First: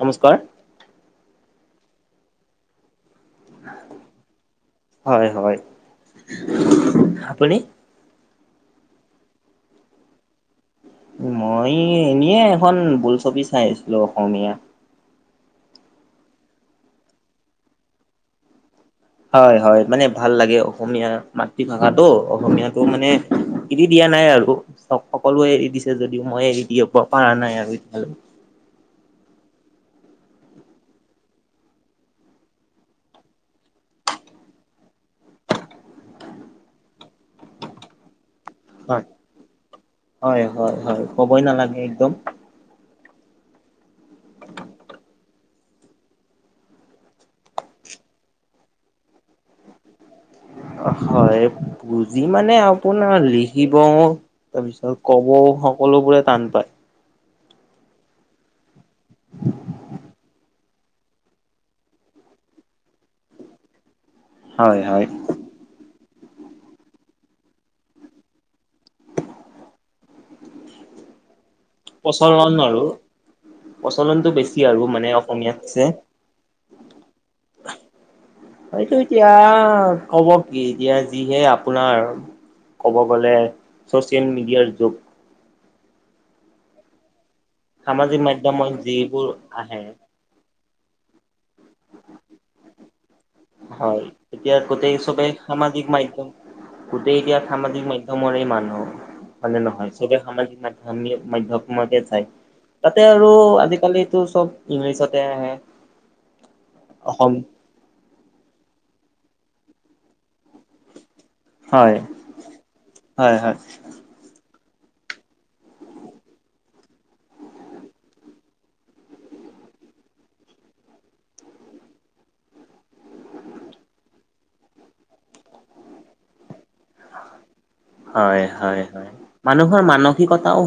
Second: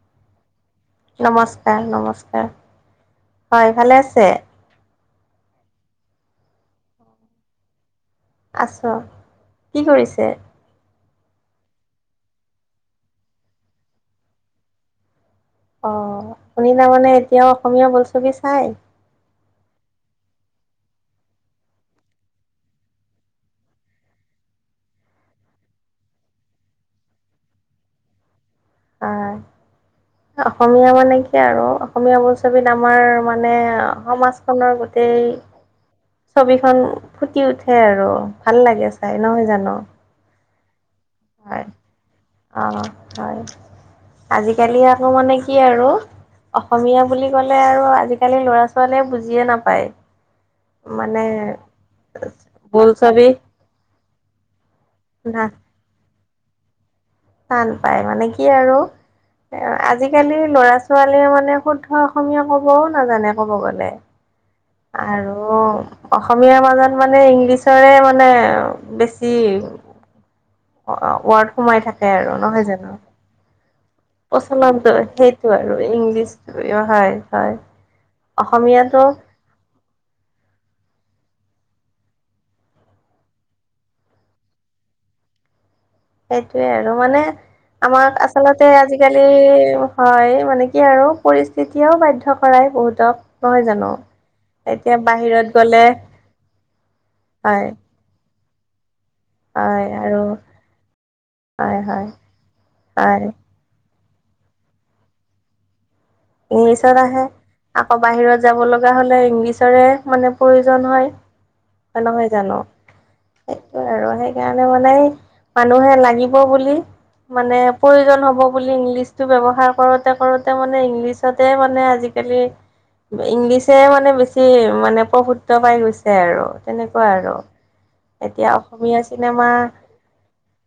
নমস্কাৰ। নমস্কাৰ নমস্কাৰ, হয় ভালে আছে? হয় হয়, আপুনি? আছোঁ, কি কৰিছে? মই এনেয়ে এখন বোলছবি চাই আছিলো অসমীয়া। অ', আপুনি তাৰমানে এতিয়াও অসমীয়া বোলছবি চাই? হয় হয় মানে ভাল লাগে অসমীয়া মাতৃভাষাটো, অসমীয়াটো মানে এৰি দিয়া নাই আৰু। সক সকলোৱে এৰি দিছে যদিও মই এৰি দিব প পাৰা নাই আৰু এতিয়ালৈকে। আ, অ অসমীয়া মানে কি আৰু অসমীয়া বোলছবিত আমাৰ মানে সমাজখনৰ গোটেই ছবিখন ফুটি উঠে আৰু ভাল লাগে হয় চাই নহয় জানো? হয় হয় হয়, ক'বই হয় নালাগে একদম অ', হয়, আজিকালি আকৌ মানে কি আৰু অসমীয়া বুলি ক'লে আৰু আজিকালি ল'ৰা - ছোৱালীয়ে বুজিয়ে নাপায়। অ মানে হয়, বুজি মানে আপোনাৰ বোলছবি লিখিবও তাৰপিছত কবও না সকলোবোৰে টান পায়। টান পায় মানে কি আৰু এ আজিকালি লৰা - ছোৱালীয়ে মানে শুদ্ধ অসমীয়া কবও নাজানে কব গলে। হয় হয় আৰু অসমীয়াৰ মাজত মানে ইংলিছৰে মানে বেছি অ', ৱাৰ্ড সোমাই থাকে আৰু নহয় জানো? প্ৰচলনটো বেছি আৰু প্ৰচলনটো মানে সেইটো আৰু অসমীয়াতছে ইংলিছটোৱে হয় হয়। সেইটো অসমীয়াটো এতিয়া ক'ব কি এতিয়া যিহে আপোনাৰ ক'ব গ'লে ছ'চিয়েল মিডিয়াৰ যুগ সেইটোৱে আৰু মানে আমাক সামাজিক আচলতে মাধ্যমত আজিকালি যিবোৰ আহে হয় মানে কি আৰু পৰিস্থিতিও বাধ্য কৰাই বহুতক। নহয় জানো হয় এতিয়া গোটেই চবেই বাহিৰত গ'লে সামাজিক মাধ্যম, গোটেই এতিয়া হয় সামাজিক মা ধ্যমৰে মানুহ মানে হয় নহয় চবে আৰু সামাজিক মাধ্যমে হয় মাধ্যমমতে হয় চায়। তাতে হয় আৰু আজিকালিটো চব ইংলিছতে আহে। ইংলিছত আহে অসম আকৌ বাহিৰত যাব লগা হলে ইংলিছৰে মানে প্ৰয়োজন হয়। হয় এ নহয় জানো? হয় হয় সেইটোয়ে আৰু সেই সেইকাৰণে মানে মানুহে লাগিব বুলি মানে প্ৰয়োজন হ'ব বুলি ইংলিছটো ব্যৱহাৰ কৰোতে কৰোতে মানে ইংলিছ ছতে মানে আজিকালি ইংলিছে মানে বেছি মানে প্ৰভুত পাই গৈছে আৰু। তেনেকুৱা আৰু হয় এতিয়া হয় অসমীয়া হয় চিনেমা মানুহৰ [unintelligible]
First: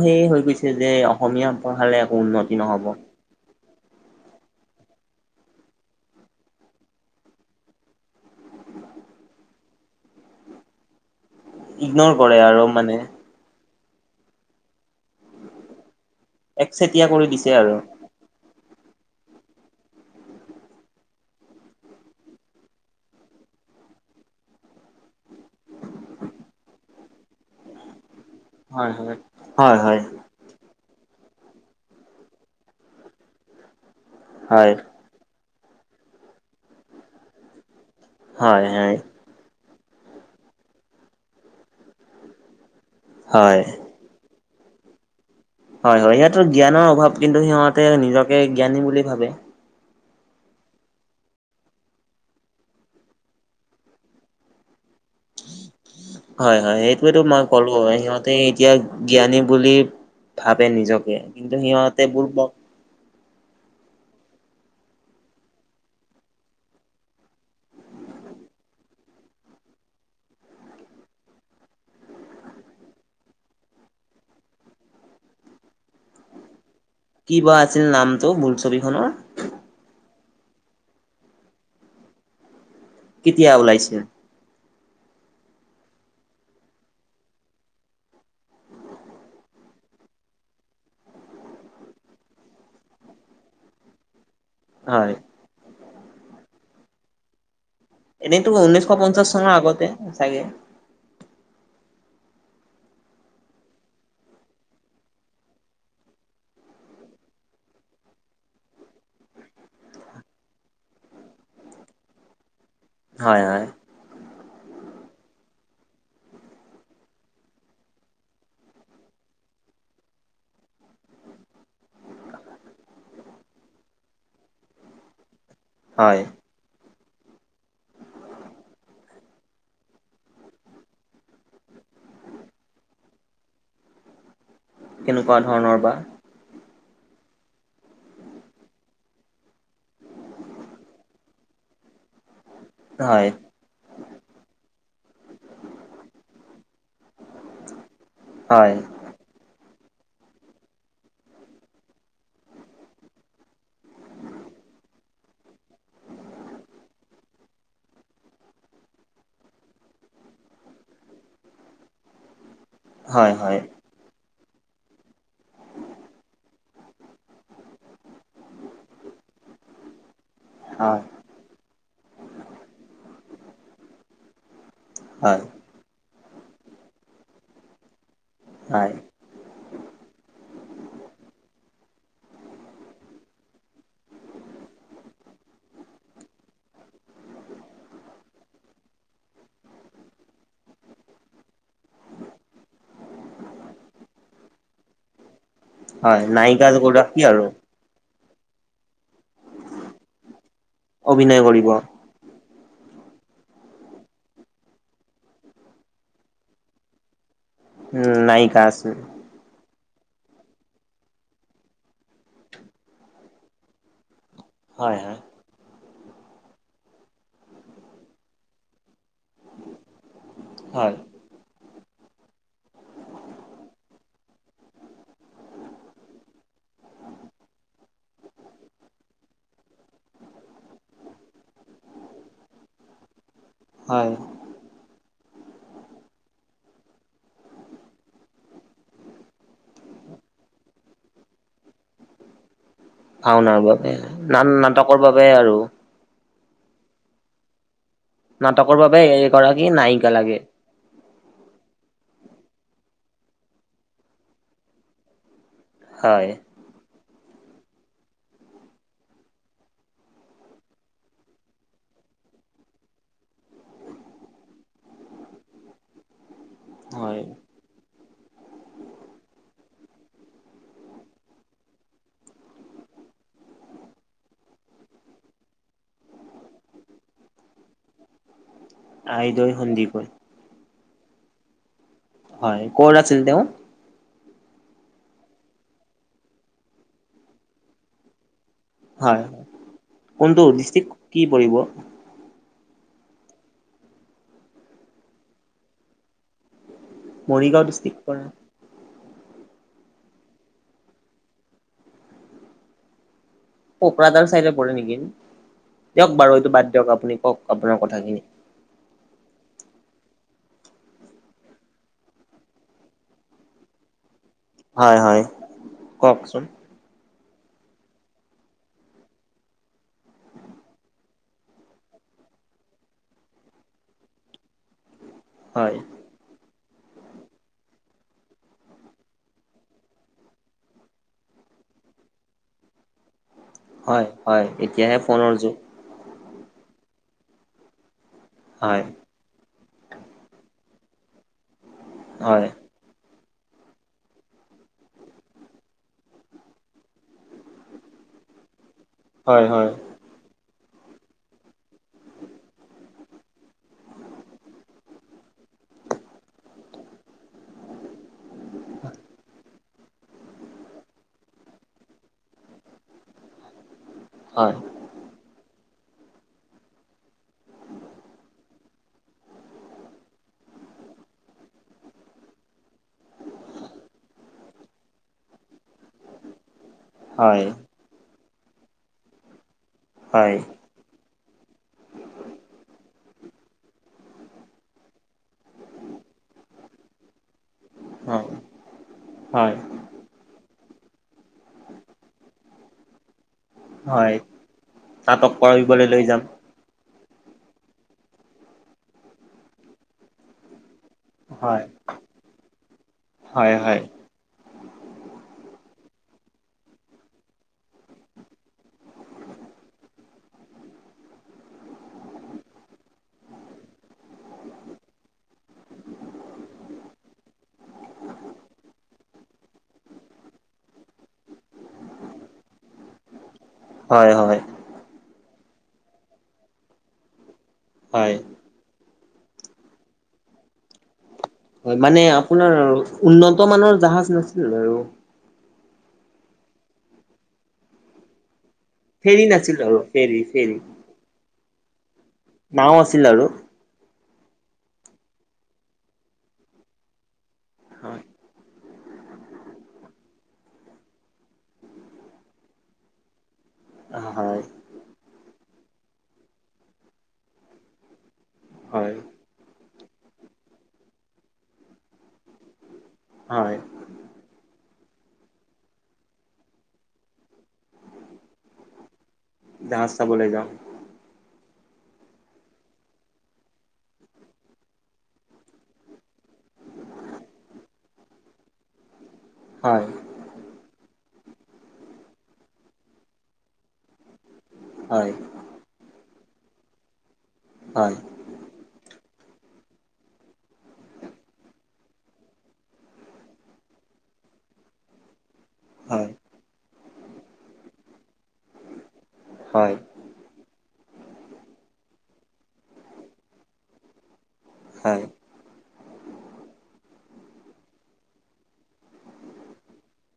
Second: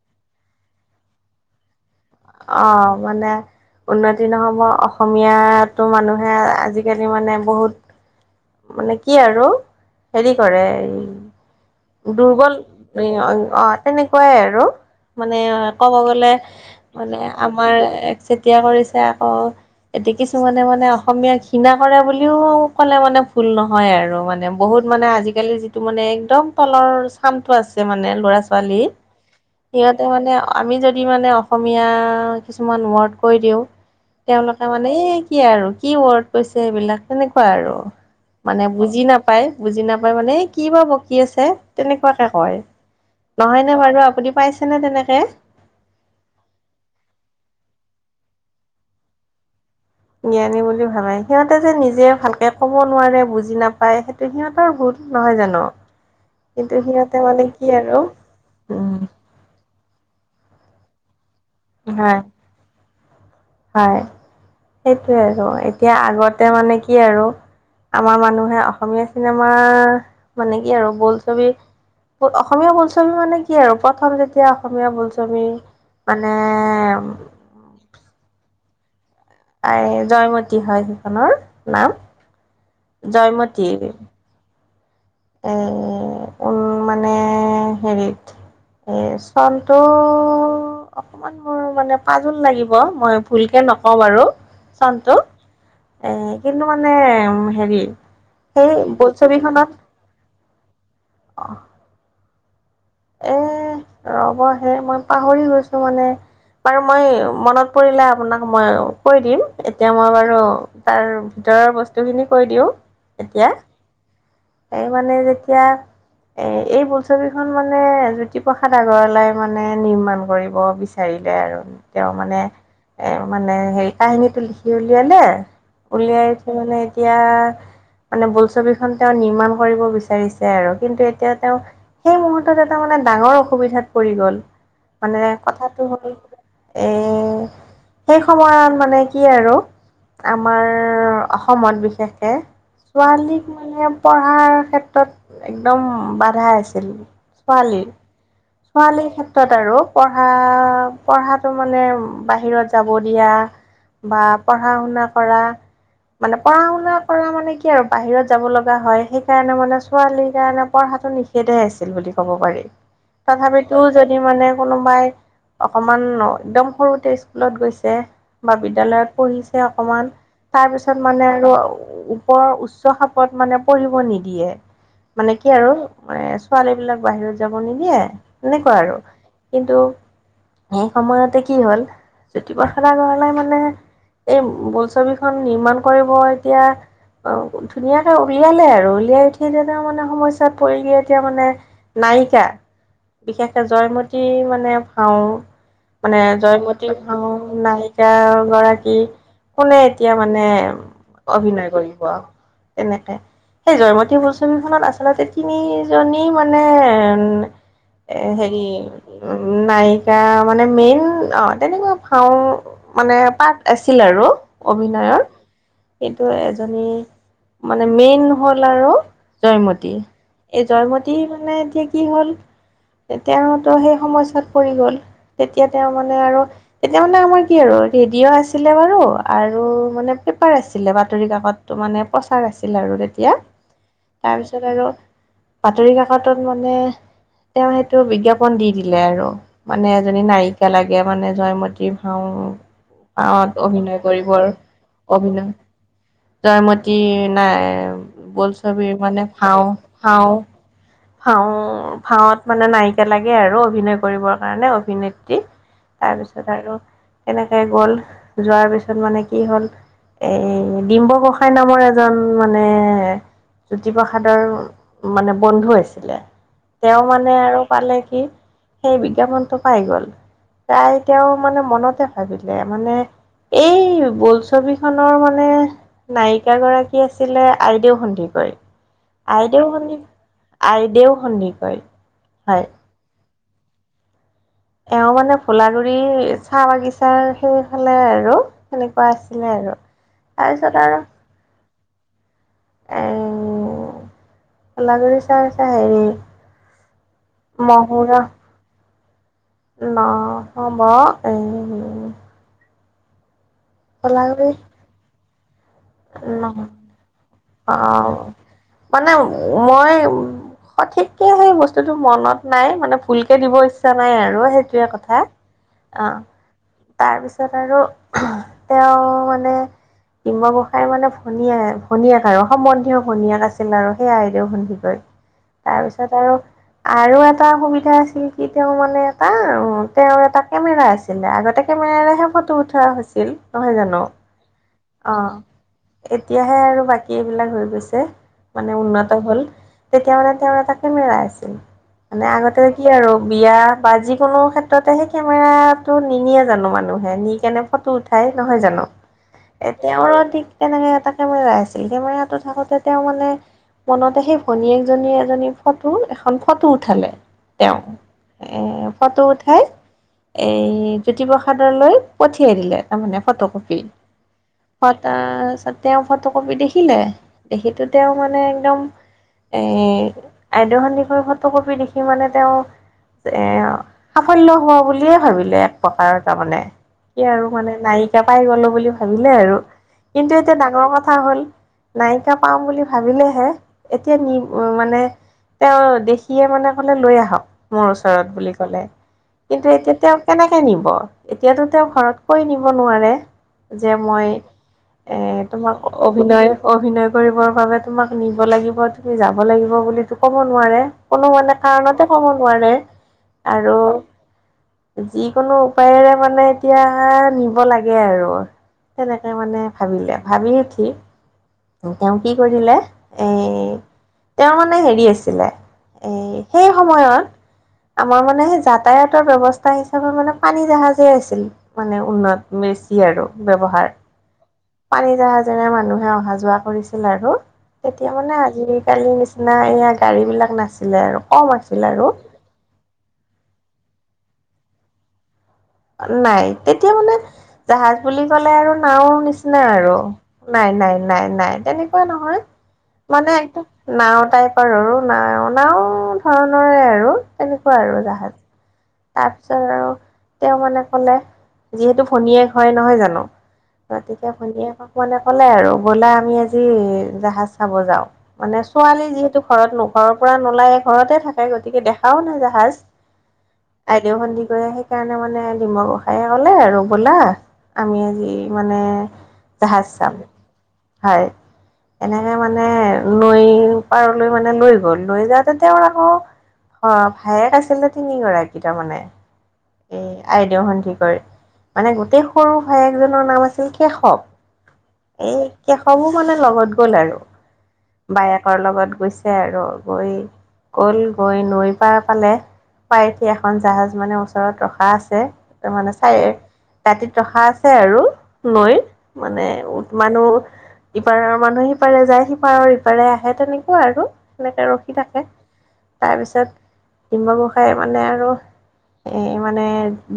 সেয়ে হৈ গৈছে যে অসমীয়া পঢ়ালে একো উন্নতি অ নহ'ব। মানে উন্নতি নহব অসমীয়াটো মানুহে আজিকালি মানে বহুত মানে কি আৰু হেৰি কৰে এই ইগনৰ কৰে দুৰ্বল আৰু মানে অ তেনেকুৱাই আৰু মানে ক'ব গলে একচেতিয়া মানে কৰি দিছে আৰু। আমাৰ একচেতিয়া কৰিছে আকৌ এতিয়া কিছুমানে মানে অসমীয়া ঘৃণা কৰে বুলিও ক'লে মানে ভুল নহয় আৰু মানে বহুত মানে আজিকালি যিটো মানে একদম তলৰ চামটো আছে মানে ল'ৰা- ছোৱা ৱালী হয় হয়। হয় হয় সিহঁতে মানে আমি যদি মানে অসমীয়া কিছুমান ৱৰ্ড কৈ দিওঁ তেওঁলোকে হয় মানে, এই কি আৰু কি ৱৰ্ড কৈছে এইবিলাক সেনেকুৱা আৰু মানে হয় হয় বুজি নাপ পাই বুজি নাপায় মানে এই কিবা বকি আছে তেনেকুৱাকে কয় হয়। নহয় নে বাৰু আপুনি পাইছেনে তেনেকে হয় হয় সিহঁতৰ জ্ঞানৰ অভাৱ, কিন্তু সিহঁতে নিজকে জ্ঞানী বুলি ভাবে জ্ঞানী বুলি ভাবে, সিহঁতে যে নিজে ভালকে ক'ব নোৱাৰে বুজি নাপায় সেইটো সিহঁতৰ ভুল। নহয় জানো হয় কিন্তু হয় সিহঁতে সেইটোৱেতো মানে মই কি ক'লো আৰু সিহঁতে এতিয়া উম জ্ঞানী বুলি ভাবে নিজকে কিন্তু সিহঁতে হয় বুৰ্বক হয়, সেইটোৱে আৰু এতিয়া আগতে মানে কি আৰু আমাৰ মানুহে অসমীয়া চিনেমা মানে কি আৰু বোলছবি অসমীয়া বোলছবি মানে কি আৰু প্ৰথম যেতিয়া অসমীয়া বোলছবি মানেম কি বা আছিল নামটো বোলছবিখনৰ আই জয়মতী হয় সেইখনৰ নাম, কেতিয়া জয়মতী ওলাইছিল অ উম মানে হেৰিত, এই চনটো মোৰ মানে পাজোল লাগিব মই ভুলকে নকওঁ বাৰু হয়। চনটো এ কিন্তু মানে হেৰি এনেতো সেই ঊনৈছশ পঞ্চাশ চনৰ আগতে চাগে অহ এ ৰব হে মই পাহৰি গৈছো মানে বাৰু মই মনত পৰিলে আপোনাক মই কৈ দিম এতিয়া মই বাৰু তাৰ ভিতৰৰ বস্তু খিনি কৈ দিও হয় এতিয়া হয় এই মানে যেতিয়া এ এই বোলছবিখন মানে জ্যোতিপ্ৰসাদ আগৰৱালাই মানে নিৰ্মাণ কৰিব বিচাৰিলে আৰু তেওঁ মানে এ মানে হেৰি কাহিনীটো লিখি উলিয়ালে, হয়। উলিয়াই এ মানে এতিয়া মানে বোলছবিখন তেওঁ নিৰ্মাণ কৰিব বিচাৰিছে আৰু কিন্তু এতিয়া তেওঁ সেই মুহুৰ্ হঠাৎ এটা মানে ডাঙৰ অসুবিধাত পৰি গ'ল মানে কেনেকুৱা ধৰণৰ কথাটো বা হ'ল এ সেই সময়ত মানে কি আৰু আমাৰ অসমত বিশেষকে হয় ছোৱালীক মানে পঢ়াৰ ক্ষেত্ৰত একদম বাধাই আছিল। ছোৱালী, হয় ছোৱালীৰ ক্ষেত্ পিছত আৰু পঢ়া পঢ়াটো মানে বাহিৰত যাব দিয়া বা পঢ়া-শুনা কৰা মানে পঢ়া-শুনা কৰা মানে কি আৰু বাহিৰত যাব লগা হয় সেইকাৰণে মানে ছোৱালীৰ কাৰণে পঢ়াটো নিষি দ্ধ আছিল বুলি ক'ব পাৰি হয় হয় তথাপিতো যদি মানে কোনোবাই অকণমান একদম সৰুতে স্কুলত গৈছে বা বিদ্যয়ালয়ত পঢ়িছে অকমান তাৰ পিছত হয় মানে আৰু ওপৰৰ উচ্চ খাপত মানে পঢ়িব নিদিয়ে। মানে হয় কি আৰু, মানে ছোৱালীবিলাক বাহিৰত যাব নিদিয়ে, এনেকুৱা হয়। আৰু। কিন্তু সেই সময়তে কি হ'ল, জ্যোতিপ্ৰসাদ আগৰৱালাই মানে এই বোলছবিখন নিৰ্মাণ কৰিব এতিয়া। অ, ধুনীয়াকে উলিয়ালে আৰু, উলিয়াই উঠি যে মানে সমস্যাত পৰি গৈ এতিয়া মানে নায়িকা, বিশেষকে জয়মতী মানে পাওঁ মানে হয় নায়িকা জয়মতী গৰাকী আৰু ভাওনাই এগৰাকী কোনে এতিয়া মানে অভিনয় কৰিব তেনেকে? সেই জয়মতী বোলছবিখনত আচলতে তিনিজনী মানে উম এ, হেৰি নায়িকা আছিল। উম, নায়িকা, মানে মেইন অ, তেনেকুৱা ভাও মানে পাঠ আছিল আৰু হয় হয় অভিনয়ৰ, সেইটো এজনী মানে মেইন হ'ল আৰু জয়মতী, এই হয় জয়মতী মানে এতিয়া কি হ'ল তেওঁতো সেই সমস্যাত পৰি গ'ল। তেতিয়া তেওঁ মানে আৰু তেতিয়া মানে আমাৰ কি আৰু, ৰেডিঅ' আছিলে বাৰু! আৰু মানে পেপাৰ আছিলে, বাতৰি কাকতটো মানে প্ৰচাৰ আছিলে আৰু তেতিয়া। হয়। তাৰপিছত আৰু বাতৰি কাকতত মানে তেওঁ সেইটো বিজ্ঞাপন দি দিলে আৰু। মানে এজনী নায়িকা লাগে, মানে জয়মতী ভাও অ, ভাওনাৰ বাবে অভিনয় না কৰিবৰ। নাটকৰ বাবে আৰু অভিনয় জয়মতীৰ নাই, নাটকৰ বোলছবিৰ বাবে মানে এগৰাকী ভাও- নায়িকা ভাও লাগে ভাও-ভাওত মানে নায়িকা লাগে, আৰু অভিনয় কৰিবৰ কাৰণে অভিনেত্ৰী। হয় তাৰপিছত আৰু এনেকে গ'ল, যোৱাৰ পিছত মানে কি হ'ল এ, ডিম্ব গোসাই নামৰ এজন মানে জ্যোতিপ্ৰসাদৰ মানে বন্ধু আছিলে, তেওঁ হয় মানে আৰু পালে কি, সেই বিজ্ঞাপনটো পাই গ'ল। পাই তেওঁ মানে মনতে ভাবিলে, মানে এই বোলছবি খনৰ মানে নায়িক গৰাকী আছিলে, আইদেউ সন্ধিকৈ। আইদৈ সন্দিকৈ! আইদেউ সন্দিকৈ। হয়, কৰ আছিল তেওঁ? এওঁ মানে, ভোলাগুৰি চাহ বাগিচাৰ সেই ফালে আৰু। সেনেকুৱা হয় আছিলে আৰু, কোনটো তাৰপিছত ডিষ্ট্ৰিক্ট আৰু কি পৰিব? [unintelligible] মৰিগাঁও ডিষ্ট্ৰিক মহুৰা পৰে। [unintelligible] কোকৰাঝাৰ ভোলাগুৰি চাইডে পৰে নেকি! দিয়ক বাৰু এইটো নহয় বাদ দিয়ক! আপুনি কওক অ আপোনাৰ কথাখিনি? মানে মই সঠিক কে সেই বস্তুতটো মনত নাই, মানে ভুলকে দিব ইচ্ছা নাই আৰু, সেই টোৱে হয় কথা। হয় অ। কওকচোন তাৰপিছত আৰু তেওঁ মানে, ডিম্ব গো তাই মানে ভনীয়ে, ভনীয়েক আৰু সম্বন্ধীয়ও ভনীয়েক আছিল আৰু সেই আইদেউ সন্দিকৈৰ। হয় তাৰপিছত আৰু আৰু এটা সুবিধা আছিল কি তেওঁ মানে এটা তেওঁৰ এটা কেমেৰা আছিল। আছিলে, আগতে কেমেৰাৰেহে ফ'টো উঠোৱা হৈছিল নহয় হয় জানো? হয় এতিয়াহে অ ফোনৰ যুগ। এতিয়াহে আৰু বাকী এইবিলাক হৈ গৈছে মানে হয় উন্নত। হ'ল, তেতিয়া মানে তেওঁৰ এটা কেমেৰা আছিল মানে হয় আগতে আৰু বিয়া বা যিকোনো ক্ষেত্ৰতে সেই কেমেৰাতটো নিনিয়ে জানো মানুহে নি কেনে ফ'টো উঠাই নহয় জানো? হয় হয় এ', তেওঁৰো ঠিক তেনেকে এটা কেমেৰা আছিল কেমেৰাটো থাকোতে তেওঁ মানে মনতে সেই ভনীয়েকজনীয়ে এজনী ফ'টো এখন ফ'টো উঠালে তেওঁ। এ', ফ'টো উঠাই। এই জ্যোতিপ্ৰসাদলৈ পঠিয়াই দিলে তাৰমানে ফ'টো কপি। হয়। ছত [unintelligible] আ তেওঁ ফ'টো কপি দেখিলে দেখিটো তেওঁ মানে একদম এই আইদেউ সন্দকৈৰ ফ'টো কপি দেখি মানে তেওঁ এ', সাফল্য হোৱা বুলিয়ে ভাবিলে এক প্ৰকাৰৰ তাৰমানে কি হয় আৰু মানে নায়িকা পাই গ'লো বুলি ভাবিলে আৰু হয় কিন্তু এতিয়া ডাঙৰ কথা কথা হ'ল নায়িকা পাম বুলি ভাবিলেহে এতিয়া নি [unintelligible] মানে তেওঁ দেখিয়ে মানে ক'লে লৈ আহক মোৰ ওচৰত হয় বুলি কলে হয় কিন্তু এতিয়া তেওঁক কেনেকৈ নিব? এতিয়াতো তেওঁক ঘৰত কৈ নিব নোৱাৰে। যে, হয় মই নাটক এ', তোমাক কৰিবলৈ লৈ যাম অভিনয় অভিনয় কৰিবৰ বাবে তোমাক নিব লাগিব তুমি যাব লাগিব বুলিতো ক'ব নোৱাৰে। কোনো মানে হয় কাৰণতে ক'ব নোৱাৰে হয় আৰু হয় যিকোনো উপায়েৰে মানে এতিয়া নিব লাগে আৰু তেনেকে মানে ভাবিলে ভাবি উঠি! তেওঁ কি কৰিলে এই তেওঁ মানে হেৰি আছিলে এ' সেই সময়ত আমাৰ মানে সেই যাতায়াতৰ ব্যৱস্থা হিচাপে মানে পানী জাহাজেই আছিল। মানে উন্নত বেছি আৰু ব্যৱহাৰ হয় হয় পানী জাহাজেৰে মানুহে অহা যোৱা কৰিছিল আৰু তেতিয়া হয় মানে আজিকালি নিচিনা এয়া গাড়ী বিলাক নাছিলে আৰু কম হয়, আছিল মানে আৰু আপোনাৰ উন্নত মানৰ জাহাজ নাছিল আৰু নাই তেতিয়া মানে জাহাজ বুলি ক'লে আৰু নাওঁৰ ফেৰী নাছিল নিচিনা আৰু ফেৰী ফেৰী নাই, নাই, নাই, নাই তেনেকুৱা নহয় নাও আছিল আৰু মানে একদম। নাওঁ টাইপ আৰু আৰু নাওঁ ধৰণৰে আৰু তেনেকুৱা হয় আৰু জাহাজ তাৰপিছত আৰু তেওঁ মানে ক'লে যিহেতু ভনীয়েক হয় নহয় জানো? তাৰপিছত হয় ভনীয়েকক মানে ক'লে আৰু ব'লা আমি আজি জাহাজ চাব যাওঁ। মানে হয় ছোৱালী যিহেতু ঘৰত নো ঘৰৰ পৰা নোলাই ঘৰতে থাকে গতিকে দেখাও নাই জাহাজ হয়। আইদেউ সন্দিকৈয়ে সেইকাৰণে মানে ডিমৰ গোসাইে ক'লে আৰু ব'লা আমি আজি মানে জাহাজ চাম চাবলৈ যাওঁ হয়। এনেকে মানে নৈ পাৰলৈ মানে লৈ গল লৈ যাওঁতে তেওঁৰ আকৌ অ', ভায়েক আছিলে তিনিগৰাকী তাৰমানে হয়। এ আইদেউ সন্দিকৈৰ মানে গোটেই সৰু ভায়েকজনৰ নাম আছিল কেশৱ। হয়। এই কেশৱো মানে লগত গ'ল আৰু। হয়। বায়েকৰ লগত গৈছে আৰু অ গৈ গল গৈ নৈ পাৰ পালে, পায়কি এখন জাহাজ মানে ওচ চৰত ৰখা আছে তাৰ মানে হয় চাই দাতিত ৰখা আছে আৰু নৈৰ। মানে হয় উঠ মানুহ ইপাৰৰ মানুহে সিপাৰে যায়, সিপাৰৰ ইপাৰে আহে তেনেকুৱা আৰু। সেনেকে ৰখি হয় থাকে তাৰপিছত ডিম্ব গোসাঁইয়ে মানে আৰু এ মানে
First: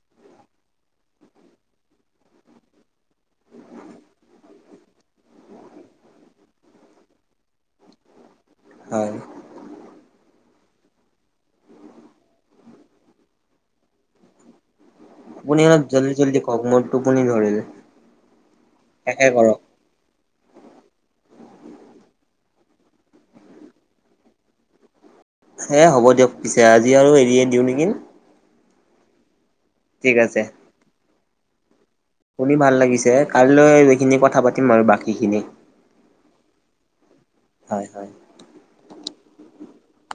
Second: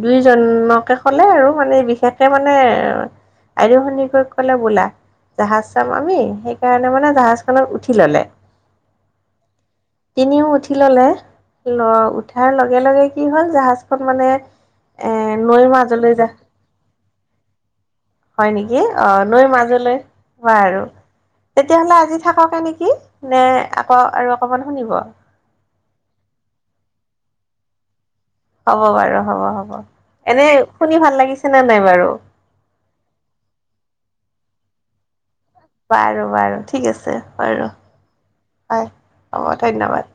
দুইজনকে কলে আৰু মানে বিশেষকে মানে আইদেউ সন্দিকৈক কলে ব'লা, জাহাজ চাম আমি সেইকাৰণে মানে জাহাজ খনত উঠি ললে। হয় তিনিও উঠি ললে, ল উঠাৰ লগে লগে কি হল জাহাজখন মানে এ নৈৰ আপুনিও মাজলৈ জলদি যা জলদী কওক মোৰ টোপনি ধৰিল। হয় নেকি? অ নৈৰ মাজলৈ ব আৰু তেতিয়াহলে আজি থাককে নেকি নে আকৌ আৰু অকমান শুনিব? সে হ'ব দিয়ক পিছে আজি আৰু এৰিয়ে দিওঁ নেকি? হ'ব বাৰু হ'ব হ'ব ঠিক আছে এনে শুনি ভাল লাগিছে নে নাই বাৰু? শুনি ভাল লাগিছে, কাইলৈ এইখিনি কথা পাতিম আৰু বাকীখিনি। বাৰু বাৰু ঠিক আছে বাৰু, হয় হয়। হয় হ'ব ধন্যবাদ।